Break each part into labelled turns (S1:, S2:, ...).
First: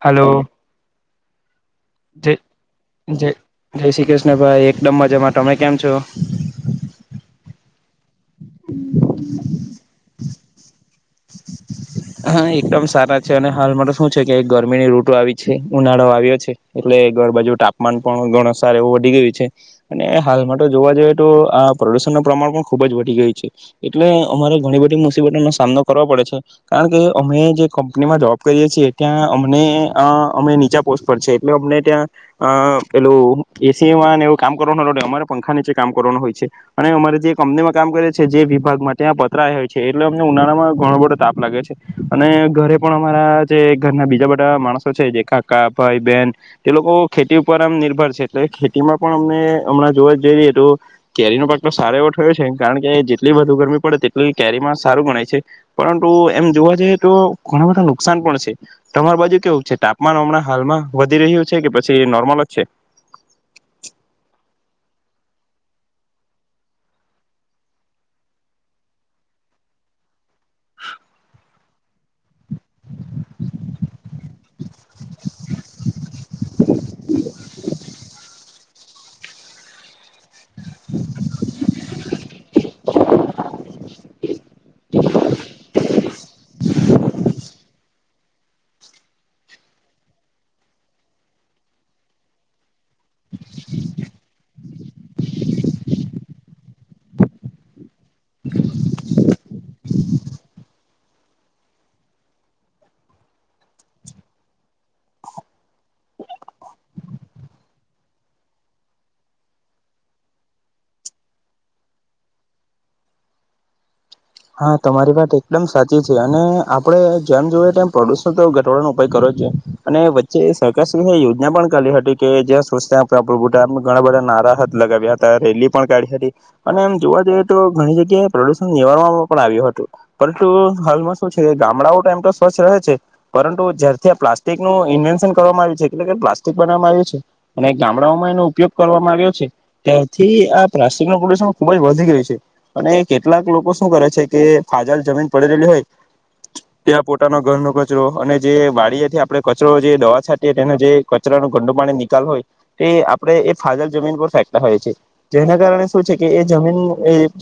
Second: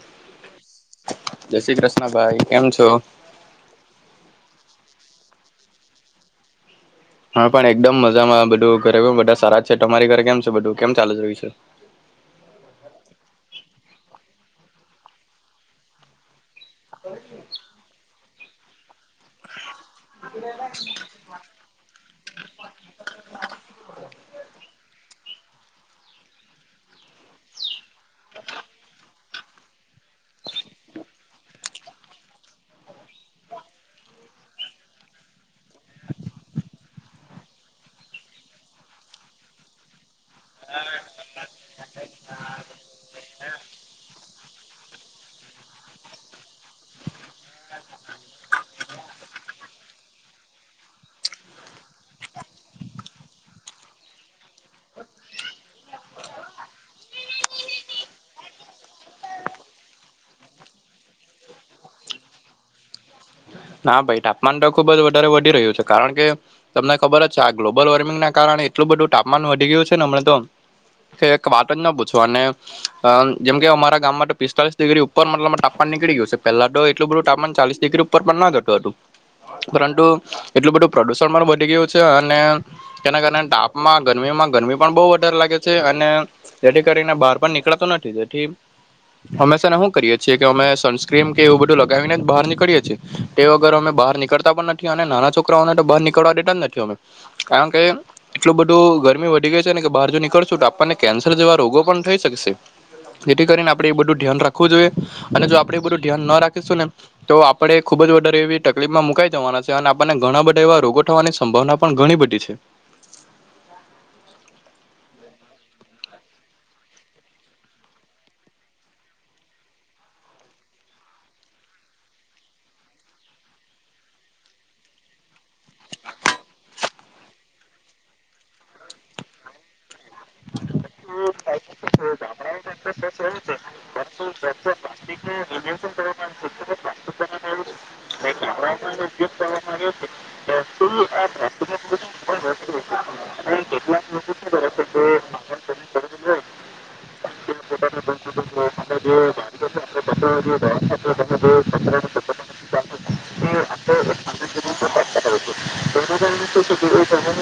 S1: Hello
S2: જય શ્રી કૃષ્ણ
S1: જ
S2: ભાઈ કેમ છો
S1: જય જય શ્રી કૃષ્ણભાઈ એક ડમમ જમાં તમે કેમ છો
S2: હા પણ એકદમ મજામાં બધું ઘરે બધા સારા છે તમારી ઘરે કેમ બધું કેમ ચાલી રહ્યું છે
S1: હા એકદમ સારા છે અને હાલ મારે શું છે કે ગરમીની રૂટો આવી છે ઉનાળો આવ્યો છે એટલે ઘર બાજુ તાપમાન પણ ગણ સારો હોય ગ અને હાલમાં તો જોવા જઈએ તો આ પ્રદુષણનું પ્રમાણ પણ ખુબ જ વધી ગયું છે એટલે અમારે ઘણી બધી મુશ્કેલ સાનો કરવા પડે છે કારણ કે અમે જે કંપનીમાં જોબ કરીએ છીએ ત્યાં અમને અમે નીચા પોસ્ટ પર છે એટલે અમને ત્યાં અ પેલું એસી વાન એવું કામ કરવાનું અમારે પંખા નીચે કામ કરવાનું હોય છે અને અમારે જે કંપનીમાં કામ કરીએ છીએ જે વિભાગમાં ત્યાં પતરા આવ્યા હોય છે એટલે અમને ઉનાળામાં ઘણો બટો તાપ લાગે છે અને ઘરે પણ અમારા જે ઘરના બીજા બધા માણસો છે જે કાકા ભાઈ બહેન તે લોકો ખેતી ઉપર આમ નિર્ભર છે એટલે ખેતીમાં પણ અમને હમણાં જોવા જઈ રએ તો કેરીનો પાક તો સારો એવો થયો છે કારણ કે જેટલી બધુ ગરમી પડે તેટલી કેરીમાં સારું ગણાય છે પરંતુ એમ જોવા જઈએ તો ઘણા બધા નુકસાન પણ છે તમાર બાજુ કેવું છે તાપમાન હમણાં હાલમાં વધી રહ્યું છે કે પછી નોર્મલ જ છે
S2: નાા ભાઈ તાપમાન તો ખુબ જ વધારે વધી રહ્યું છે કારણ કે તમને ખબર જ છે આ ગ્લોબલ વોર્મિંગના કારણે એટલું બધું તાપમાન વધી ગયું છે ને હમને તો ફર એક વાત ના પૂછો અનેમ જેમ કે અરા ગામમાં તો પિસ્તાલીસ ડિગ્રી ઉપર મતલબ તાપમાન નીકળી ગય છે પલા તો એટલું બધું તાપમાન ચાલીસ ડિગ્રી ઉપર પણ ના જતું હતું પરંતુ એટલું બધું પ્રદુષણ પણ વધી ગયું છે અને તેના કારણે તાપમાં ગરમીમાં ગરમી પણ બહ વધારે લાગે છે અને જેથી કરીને બહાર પણ નીકળ નથી હમેશાને શું કરીએ છીએ કે અમે સનસ્ક્રીન કે એવું બધું લગાવીને જ બહાર નીકળીએ છીએ તે વગર અમે બહાર નીકળતા પણ નથી અને નાના છોકરાઓને તો બહાર નીકળવા દેતા જ નથી અમે કારણ કે એટલું બધું ગરમી વધી ગઈ છે ને કે બહાર જો નીકળશું તો આપણને કેન્સર જેવા રોગો પણ થઈ શકશે જેથી કરીને આપણેે એ બધું ધ્યાન રાખવું જોઈએ અને જો આપણે એ બધું ધ્યાન ના રાખીશું ને તો આપણે ખુબ જ વારે એવી તકલીફમાં મુકાઈ જવાના છે અને આપણને ઘણા બધા એવા રોગો થવાની સંભાવના પણ ઘણી બધી છે
S1: હા તમારી વાત એકદમ સાચી છે અને આપડે જેમ જોય તેમ પ્રદુષણ તો ઘટાડનો ઉપાય કરો જ છે અને વચ્ચે સરકાર યોજના પણ કરીા હતી કે જ્યાં ઘણા બધા નારા હાથ લગાવ્યા હતા રેલી પણ કાઢી હતી અને એમ જોવા જઈએ તો ઘણી જગ્યાએ પ્રદુષણ નિવાર પણ આવ્યું હતું પરંતુ હાલમાં શું છે ગામડાઓ ટ એમ તો સ્વચ્છ રહે છે પરંતુ જારથી આ પ્લાસ્ટિક નું ઇન્વેન્શન કરવામાં આવ્યું છે એટ કે પ્લાસ્ટિક બનાવામાં આવ્યું છે અને ગામડાઓમાં એનો ઉપયોગ આવ્યો છે ત્યારથી આ પ્લાસ્ટિક નું પ્રદુષણ ખુબ જ વધી ગયું છે અને કેટલાક લોકો શું કરે છે છે કે ફાજલ જમીન પડે રહેલી હોય ત્યાં પોતાનો ઘરનો કચરો અને જે વાડીએથી આપણે કચરો જે દવા છાંટીએ તેને જે કચરાનો ગંડુ પા નિકાલ હોય તે આપણે એ ફાજલ જમીન પર ફેંકતા હોય છે જેના કારણે શું છે કે એ જમીન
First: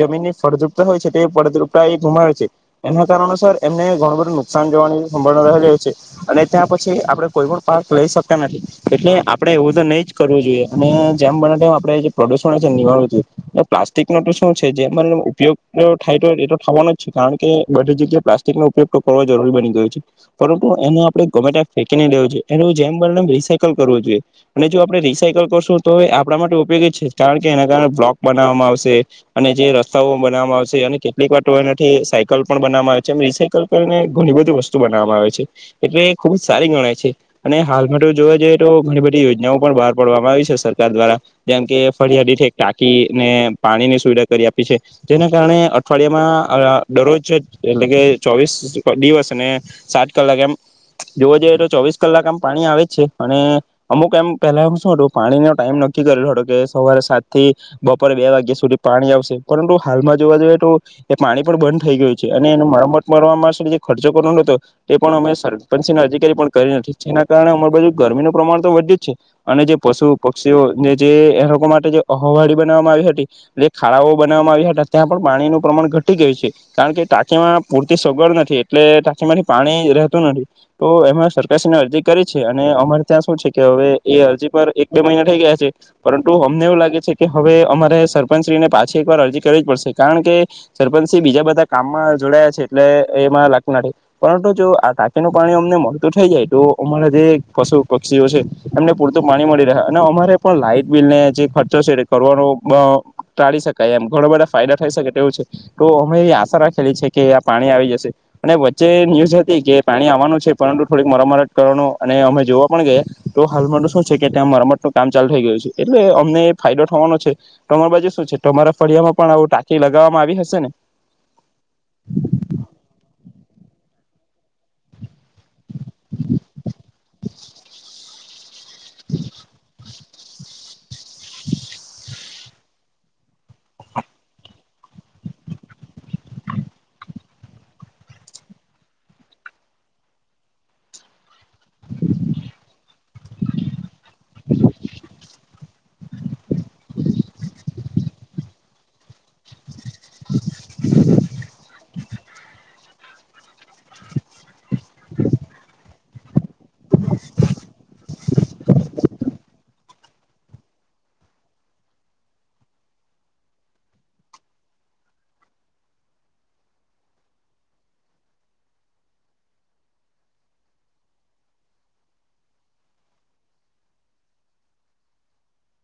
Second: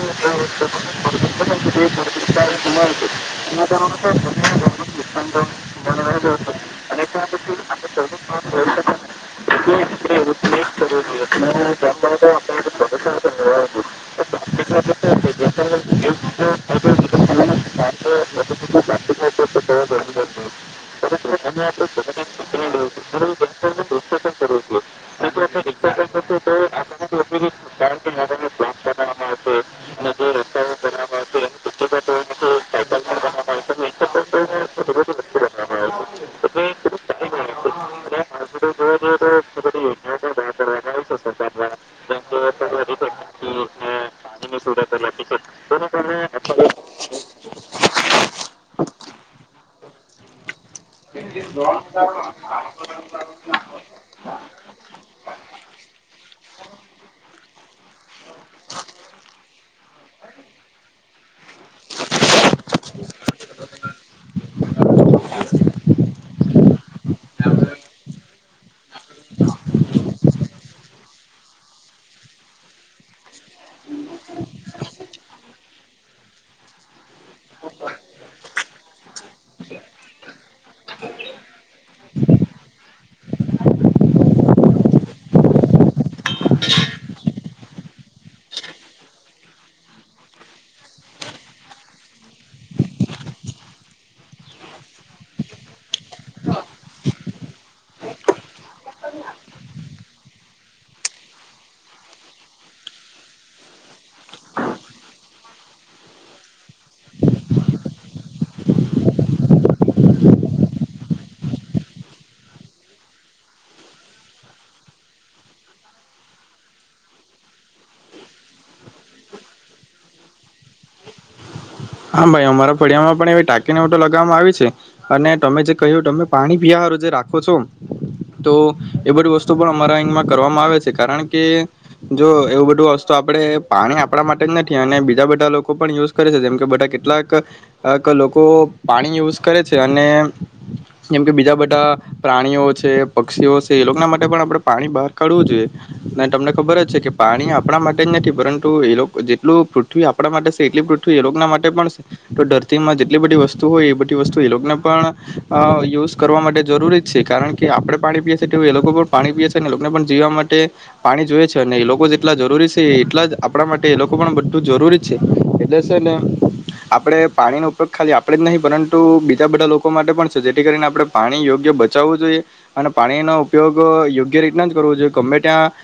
S1: જમીનની ફળદ્રુપતા હોય છે તે ફળદ્રુપ એ ગુમાવે છે એના કારણોસર એમને ઘણું બધું નુકસાન જોવાની સંભાવ રહેલી છે અને ત્યાં પછી આપડે કોઈ પણ પાક લઈ શકતા નથી એટલે આપડણે એવું તો નહી જ કરવું જોઈએ અને જેમ બને આપણેે જે પ્રદુષણ છે નિનીવાડવું જોઈએ પ્લાસ્ટિક નો તો શું છે જે ઉપયોગ થાય તો ખવાનો જ છે કારણ કે બધી જગ્યાએ પ્લાસ્ટિકો ઉપયોગ જરૂરી બની ગ હોય છે પરંતુ એનો આપ ગમેટ ફેકીને લઉવ છે એનું જેમ બ રીસાયકલ કરવું જોઈએ અને જો આપણે રીસાયકલ કરશું તો આપણા માટે ઉપયોગી છે કારણ કે એના કારણે બ્લોક બનાવવામાં આવશે અને જે રસ્તાઓ બનાવવામાં આવશે અને વાર ટોના સાયકલ પણ બનાવામાં આવે છે રીસાયકલ કરીને ઘણી બધી વસ્તુ બનાવામાં આવે છે એટલે ખુબ જ સારી ગણાય છે અને હાલમાં જોવા જઈએ તો ઘણી બધી યોજનાઓ પણ બહાર પાડવામાં આવી છે સરકાર દ્વારા જેમ કે ફરિયાદી ટાંકીને પાણી ની સુવિધા કરી આપી છે જેના કારણે અઠવાડિયામાં દરરોજ એટલે કે ચોવીસ દિવસ અને સાત કલાક એમ જોવા જઈએ તો ચોવીસ કલાક આમ પાણી આવે જ છે અને અમુક એમ પહેલા શું હતું પાણીનો ટાઈમ નક્કી કરેલો હતો કે સવારે સાત થી બપોરે બે વાગ્યા સુધી પાણી આવશે પરંતુ હાલમાં જોવા જોઈએ તો એ પાણી પણ બંધ થઈ ગયું છે અને એને મરમત કરવાવા માટે જે ખર્ચો કરવાનો હતો તે પણ અમે સરપંના અધિકારી પણ કરી નથી જેના કારણે અમાર બાજુ ગરમીનું પ્રમાણ તો વધ્યું જ છે અને જે પશુ પક્ષીઓને જે એ લોકો માટે જે અહવાળી બનાવવામાં આવી હતી જે ખાડાઓ બનાવવામાં આવ્યા હતા ત્યાં પણ પાણીનું પ્રમાણ ઘટી ગયું છે કારણ કે ટાંકીમાં પૂરતી સગવડ નથી એટલે ટાંકીમાંથી પાણી રહેતું નથી તો એમાં સરકારશ્રીને અરજી કરી છે અને અમારે ત્યાં શું છે કે હવે એ અરજી પર એક બે મહિના થઈ ગયા છે પરંતુ અમને એવું લાગે છે કે હવે અમારે સરપંચશ્રીને પાછી એક વાર અરજી કરવી જ પડશે કારણ કે સરપંચ સ બીજા બધા કામમાં જોડાયા છે એટલે એમાં લાગતું ના પરંતુ જો આ ટાંકીનું પાણી અમને મળતું થઈ જાય તો અમારા જે પશુ પક્ષીઓ છે એમને પૂરતું પાણી મળી રહે અને અમારે પણ લાઈટ બિલને જે ખર્ચો છે એ કરવાનો ટાળી શકાય એમ ઘણા બધા ફાયદા થઈ શકે તેવું છે તો અમે એ આશા રાખેલી છે કે આ પાણી આવી જશે અને વચ્ચે ન્યુઝ હતી કે પાણી આવવાનું છે પરંતુ થોડીક મરામત કરવાનું અને અમે જોવા પણ ગયા તો હાલમાંરું શું છે કે ત્યાં મરમત નું કામ ચાલુ થઈ ગયું છે એટલે અમને ફાયદો થવાનો છે તો અર બાજુ શું છે તો અરા ફળિયામાં પણ આવું ટાંકી લગાવવામાં આવી હતી શેને
S2: હા ભાઈ અમારા પડિયા માં પણ એ ટાકીને લગાવવામાં આવી છે. અને તમે જે કહ્યું તમે પાણી પીયા હારુ જે રાખો છો તો એ બધી વસ્તુ પણ અમારા અમાં કરવામાં આવે છે. કારણ કે જો એવું બધું વસ્તુ આપડે પાણી આપણા માટે જ નથી અને બીજા બધા લોકો પણ યુઝ કરે છે જેમ કે બધા કે કેટલાક ક લોકો પાણી યુઝ કરે છે અને જેમ કે બીજા બધા પ્રાણીઓ છે, પક્ષીઓ છે, એ લોકોના માટે પણ આપણે પાણી બહાર કાઢવું જોઈએ. અને તમને ખબર જ છે કે પાણી આપ આપણા માટે જ નથી પરંતુ એ લોક કો જેટલું પૃથ્વી આપણા માટે શે એટલી પૃથ્વી એગના માટે પણ તો ધરતીમાં જેટલી બધી વસ્તુ હોય એ બધી વસ્તુ એ લોકોને પણ અ કરવા માટે જરૂરી જ છે કારણ કે આપણે પાણી પીએ છીએ તે એ લોકો પણ પાણી પીએ છ છે અને એ લોકોને પણ જીવા માટે પાણી જોઈએ છે અને એ લોકો જેટલા જરૂરી છે એટલા જ આપણા માટે એ લોકો પણ બધું જરૂરી છે. એટલે છે ને આપણે પાણીનો ઉપયોગ ખાલી આપણે જ નહીં પરંતુ બીજા બધા લોકો માટે પણ છે જેથી કરીને આપણે પાણી યોગ્ય બચાવવું જોઈએ અને પાણીનો ઉપયોગ યોગ્ય રીતના જ કરવો જોઈએ ગમે ત્યાં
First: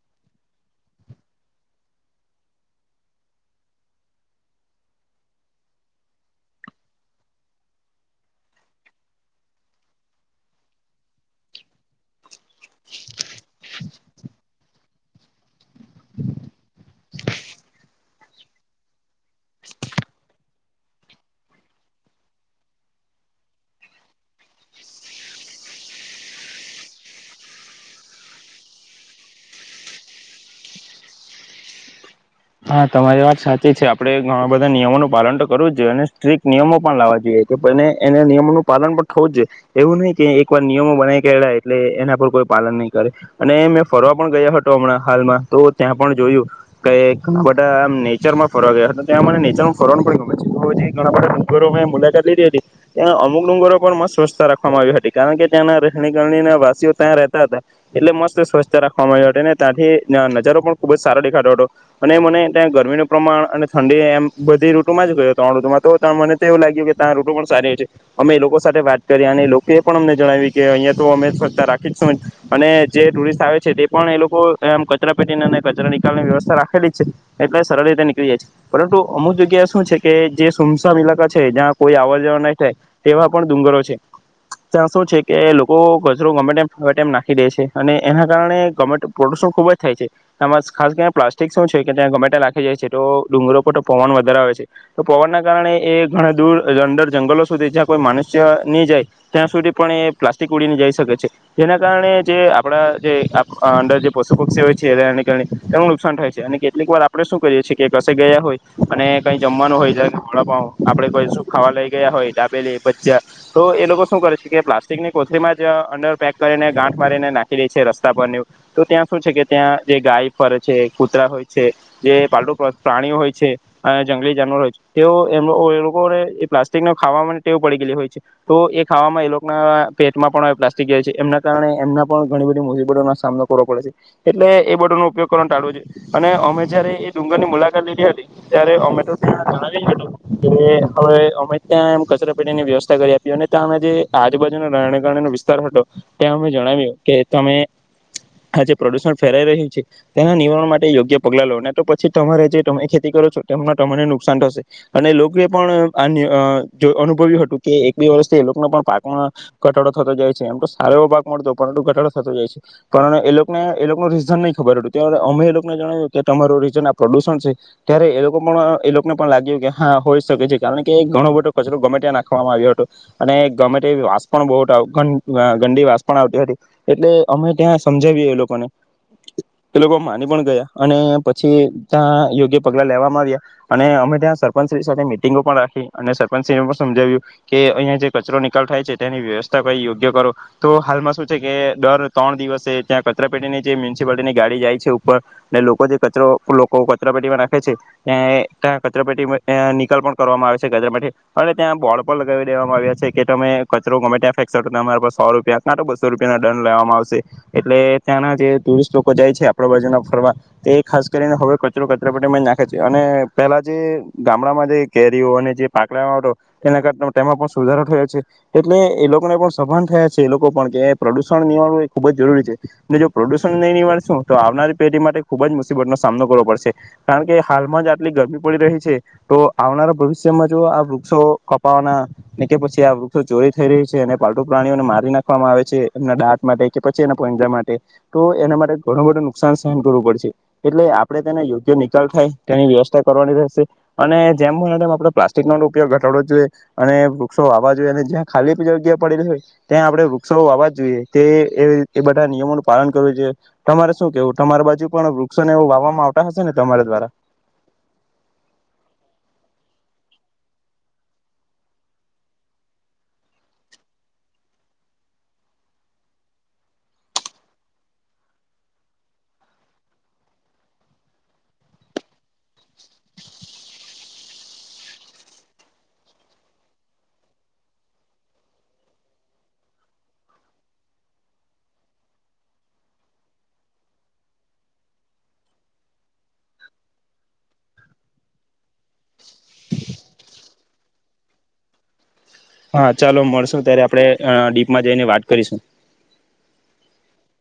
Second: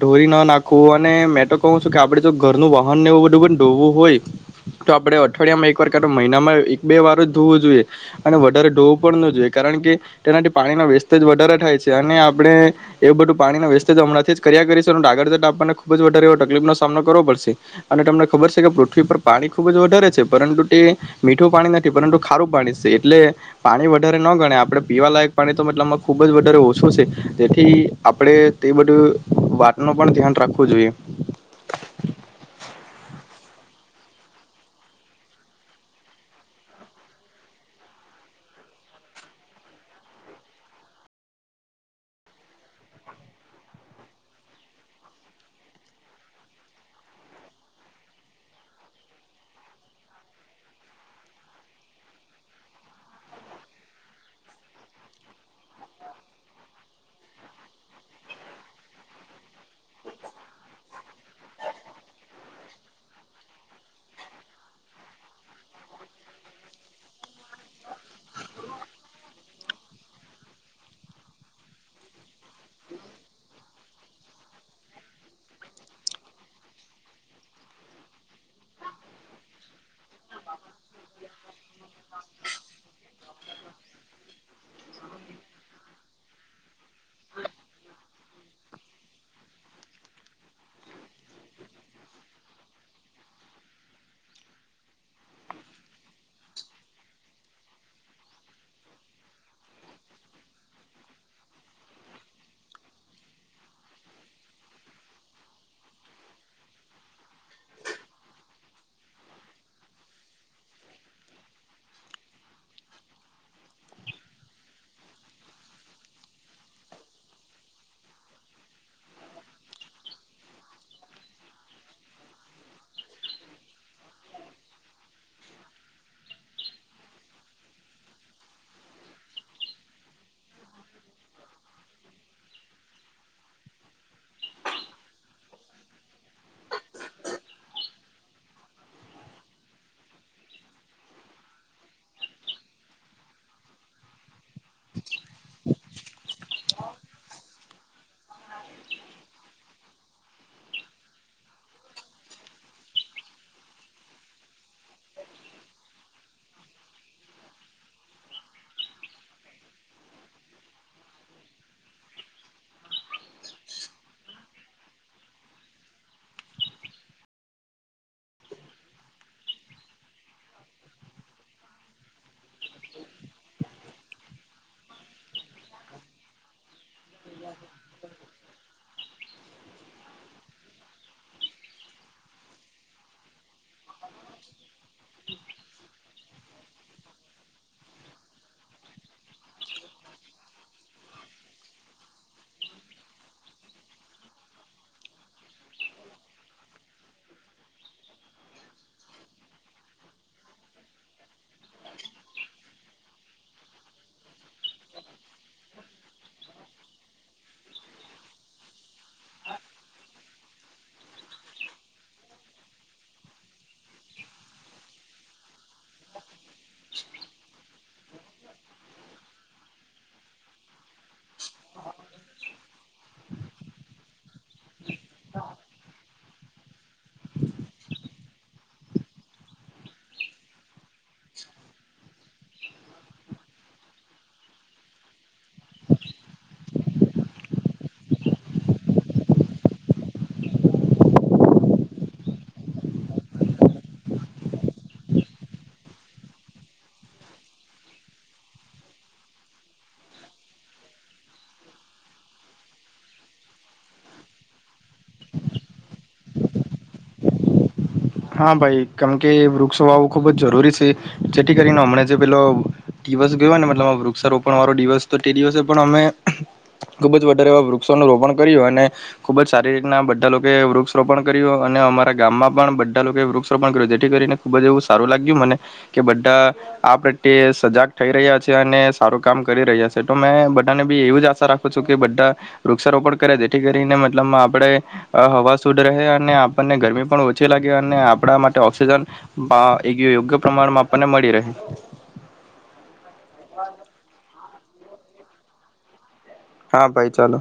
S2: ઢોરી ન નાખવું અને મેં તો કહ છું કે આપણે જો ઘરનું વાહનને એવું બધું પણ ધોવું હોય તો આપણે અઠવાડિયામાં એકવાર ક મહિનામાં એક બે વાર જ ધોવું જોઈએ અને વધારે ધોવું પણ ન જોઈએ કારણ કે તેનાથી પાણીના વેસ્ટેજ વધારે થાય છે. અને આપણે એવું બધું પાણીના વેસ્ટેજ હમણાંથી જ કર્યા કરીશું અને ડાગળ જટ આપવાને ખૂબ જ વધારે એવો તકલીફનો સામનો કરવો પડશે. અને તમને ખબર છે કે પૃથ્વી પર પાણી ખૂબ જ વધારે છે. પરંતુ તે મીઠું પાણી નથી પરંતુ ખારું પાણી છે એટલે પાણી વધારે ન ગણે આપણે પીવાલાયક પાણી તો મતલબમાં ખૂબ જ વધારે ઓછું છે તેથી આપણે તે બધું વાતનું પણ ધ્યાન રાખવું જોઈએ.
S1: હા તમારી વાત સાચી છે આપડણે ઘણા બધા નિયમોનું પાલન તો કરવું જ જોઈએ અને સ્ટ્રિકક્ટ નિયમો પણ લાવવા જોઈએ એના નિયમોનું પાલન પણ થવું જ જોએ એવું નહી કે એકવાર નિયમો બનાવી કેલા એટલે એના પર કોઈ પાલન નહી કરે અને મેં ફરવા પણ ગયા હતો હમણાં હાલમાં તો ત્યાં પણ જોયું કે બધા આમ નેચરમાં ફરવા ગયા ત્યાં મને નેચરમાં ફરવા પડ ગમે છે ઘણા બધા ડુંગરો મુલાકાત લીધી હતી ત્યાં અમુક ડુંગરો પણ મસ્ત સ્વચ્છતા રાખવામાં આવી હતી કારણ કે ત્યાંના રહેણી કરણી વાસીઓ ત્યાં રહેતા હતા એટલે મસ્ત સ્વચ્છતા રાખવામાં આવી હતી અનેને ત્યાંથી નજારો પણ ખુબ જ સારો દેખાતો હતો. અને મને ત્યાં ગરમીનું પ્રમાણ અને ઠંડી એમ બધી ઋતુમાં જ ગયો ત્રણ ઋતુમાં તો ત મને તો એવું લાગ્યું કે ત્યાં રૂટુ પણ સારી હોય છે અમે એ લોકો સાથે વાત કરી અને લોકો એ પણ અમને જણાવ્યું કે અહીંયા તો અમે સતા રાખી જશું અને જે ટુરિસ્ટ આવે છે તે પણ એ લોકો આમ કચરા પેટીને અને કચરા નિકાલની વ્યવસ્થા રાખેલી. છે એટલે સરળ રીતે નીકળી જાય છે પરંતુ અમુક જગ્યાએ શું છે કે જે સુમસામ ઈલાકા છે જ્યાં કોઈ આવર જવાર નહી થાય તેવા પણ ડુંગરો છે ત્યાં શું છે કે લોકો ગચરો ગમે તે ફમ નાખી દે છે અને એના કારણે ગમે પ્રદુષણ ખુબ જ થાય છે. તમાર ખાસ કરીને પ્લાસ્ટિક શું છે કે ત્યાં ગમેટા લખી જાય છે તો ડુંગરો પર તો પવન વધારવે આવે છે તો પવનના કારણે એ ઘણા દૂર અંદર જંગલો સુધી જ્યાં કોઈ મનુષ્ય નહીં જાય ત્યાં સુધી પણ એ પ્લાસ્ટિક ઉડીને જઈ શકે છે જેના કારણે જે આપણા જે આપ અંદર જે પશુ પક્ષી હોય છે એને કારણે તેનું નુકસાન થાય છે. અને કેટલીક વાર આપણે શું કરીએ છીએ કે કશે ગયા હોય અને કંઈ જમવાનું હોય ખડા પાવ આપડે કોઈ સુ ખાવા લઈ ગયા હોય ડાબેલી બચ્ચા તો એ લોકો શું કરે છે કે પ્લાસ્ટિકની કોથલીમાં જ અંડર પેક કરીને ગાંઠ મારીને નાખી રે છે રસ્તા પર તો ત્યાં શું છે કે ત્યાં જે ગાય ફરે છે. કૂતરા હોય છે જે પાલટુ પ્રાણીઓ હોય છે અને જંગલી જાનવર હોય છે તેઓ એમ એ લોકોને એ પ્લાસ્ટિકને ખાવા ટેવ પડી ગયેલી હોય છે તો એ ખાવામાં એ લોકોના પેટમાં પણ પ્લાસ્ટિક જ છે એમના કારણે એમના પણ ઘણી બધી મુસીબતોનો સામનો કરવો પડે છે એટલે એ બધોનો ઉપયોગ કર ટાળો જોઈએ. અને અમે જયારે એ ડુંગર ની મુલાકાત લીધી હતી ત્યારે અમે તો ત્યાં જણાવી કે હવે અમે ત્યાં કચરાપેટીની વ્યવસ્થા કરી આપી અને ત્યાં અમે જે આજ બાજ [unintelligible] વિસ્તાર હતો તે અમે જણાવ્યું કે તમે આ જે પ્રદુષણ ફેરાઈ રહ્યું છે તેના નિવારણ માટ ટે યોગ્ય પગલા ને તો પછી તમારે જે તમે ખેતી કરો છો તેમને તમને નુકસાન થશે અને એ લોકોએ પણ અનુભવ્યું હતું કે એક બે વર્ષથી એ લોકોને પણ પાકમાં ઘટાડો થતો જાય છે એમ તો સારો એવો પાક મળતો પરંતુ ઘટાડો થતો જાય છે પણ એ લોકોને એનું રીઝન નહી ખબર હતું અમે એલોક ને જણાવ્યું કે તમારું રીજન આ પ્રદુષણ છે ત્યારે એ લોકો પણ એ લોકોને પણ લાગ્યું કે હા હોય શકે છે કારણ કે ઘણો બધો કચરો ગમેટ નાખવામાં આવ્યો હતો. અને ગમેટે વાસ પણ બહ ગડી વાસ પણ આવતી હતી. એટલે અમે ત્યાં સમજાવીએ એ લોક કને એ લોકો મા ની પણ ગયા અને પછી ત્યાં યોગ્ય પગલા લેવામાં આવ્યા. અને અમે ત્યાં સરપંચ શ્રી સાથે મીટિંગો પણ રાખી. અને સરપંચ સિં એ પણ સમજાવ્યું કે અહીંયા જે કચરો નિકાલ થાય છે તેની વ્યવસ્થા કઈ યોગ્ય કરો તો હાલમાં શું છે કે દર ત્રણ દિવસે ત્યાં કચરા પેટીની જે મ્યુનિસિપાલટીની ગાડી જાય છે. પર ને લોકો જે કચરો લોકો કચરા પેટીમાં નાખે છે [unintelligible] ત્યાં કચરા પેટી નિકાલ પણ કરવામાં આવે છે કચરા પેટી. અને ત્યાં બોળડ પણ લગાવી દેવામાં આવ્યા. છે કે તમે કચરો ગમે ત્યાં ફેંકશો તમારા સો રૂપિયા તો બસો રૂપિયા ના દંડ લેવામાં આવશે એટલે ત્યાંના જે ટુરિસ્ટ લોકો જાય છે આપ આપડા ભજન ફરવા તો એ ખાસ કરીને હવે કચરો કચરાપટીમાં જ નાખે છે અને પહેલાં જે ગામડામાં જે કેરીઓ અને જે પાકલેવા આવતો તેના કાર તેમાં પણ સુધારો થયો. છે એટલે એ લોકોને પણ સભાન થયા છે એ લોકો પણ કે પ્રદુષણ નિવારવું એ ખુબ જ જરૂરી છે અને જો પ્રદુષણ નહીં નિવારશું તો આવનારી પેઢી માટે ખુબ જ મુસીબતનો સામનો કરવો પડશે કારણ કે હાલમાં જ આટલી ગરમી પડી રહી છે તો આવનારા ભવિષ્યમાં જો આ સો કોપાવના કે પછી આ વૃક્ષો ચોરી થઈ રહી છે અને પાલટુ પ્રાણીઓને મારી નાખવામાં આવે છે એમના દાંત માટે કે પછી એના પોંજા માટે તો એના માટે ઘણું બું કરવું પડશે એટલે આપણે તેને યોગ્ય નિકાલ થાય તેની વ્યવસ્થા કરવાની રહેશે અને જેમ મ તેમ આપણે પ્લાસ્ટિક નો ઉપયોગ ઘટાડવો જોઈએ અને વૃક્ષો વાવા જોઈએ અને જ્યાં ખાલી જગ્યા પડેલી હોય ત્યાં આપણે વૃક્ષો વાવા જોઈએ તે એ બધા નિયમોનું પાલન કરવું જોઈએ તમારે શું કેવું તમારા બાજુ પણ વૃક્ષોને એવું વાવામાં આવતા હશે ને તમારા દ્વારા
S2: હા ભાઈ કેમ કે વૃક્ષો વાવું ખુબ જ જરૂરી છે જેથી કરીને હમ જે પેલો દિવસ ગયોને મતલબ વૃક્ષારોપણ વાળો દિવસ તો તે દિવસે પણ અમે ખુબ જ વધારે એવા વૃક્ષોનું રોપણ કર્યું અને ખુબ જ સારી રીતના બધા લોકો વૃક્ષ રોપણ કર્યું અને અમારા ગામમાં પણ વૃક્ષોપણ કર્યું જેથી કરીને ખુબ જ એવું સારું લાગ્યું મને કે બધા આ પ્રત્યે સજાગ થઈ રહ્યા છે અને સારું કામ કરી રહ્યા છે તો મે બધાને બી એવી જ આશા રાખું છું કે બધા વૃક્ષારોપણ કરે જેથી કરીને મતલબ આપણે હવા શુદ્ રહે અને આપણને ગરમી પણ ઓછી લાગી અને આપણા માટે ઓક્સિજન યોગ્ય પ્રમાણમાં આપણને મળી રહે
S1: હા ચાલો મળશું ત્યારે આપડે માં જઈને વાત કરીશું
S2: હા ભાઈ ચાલો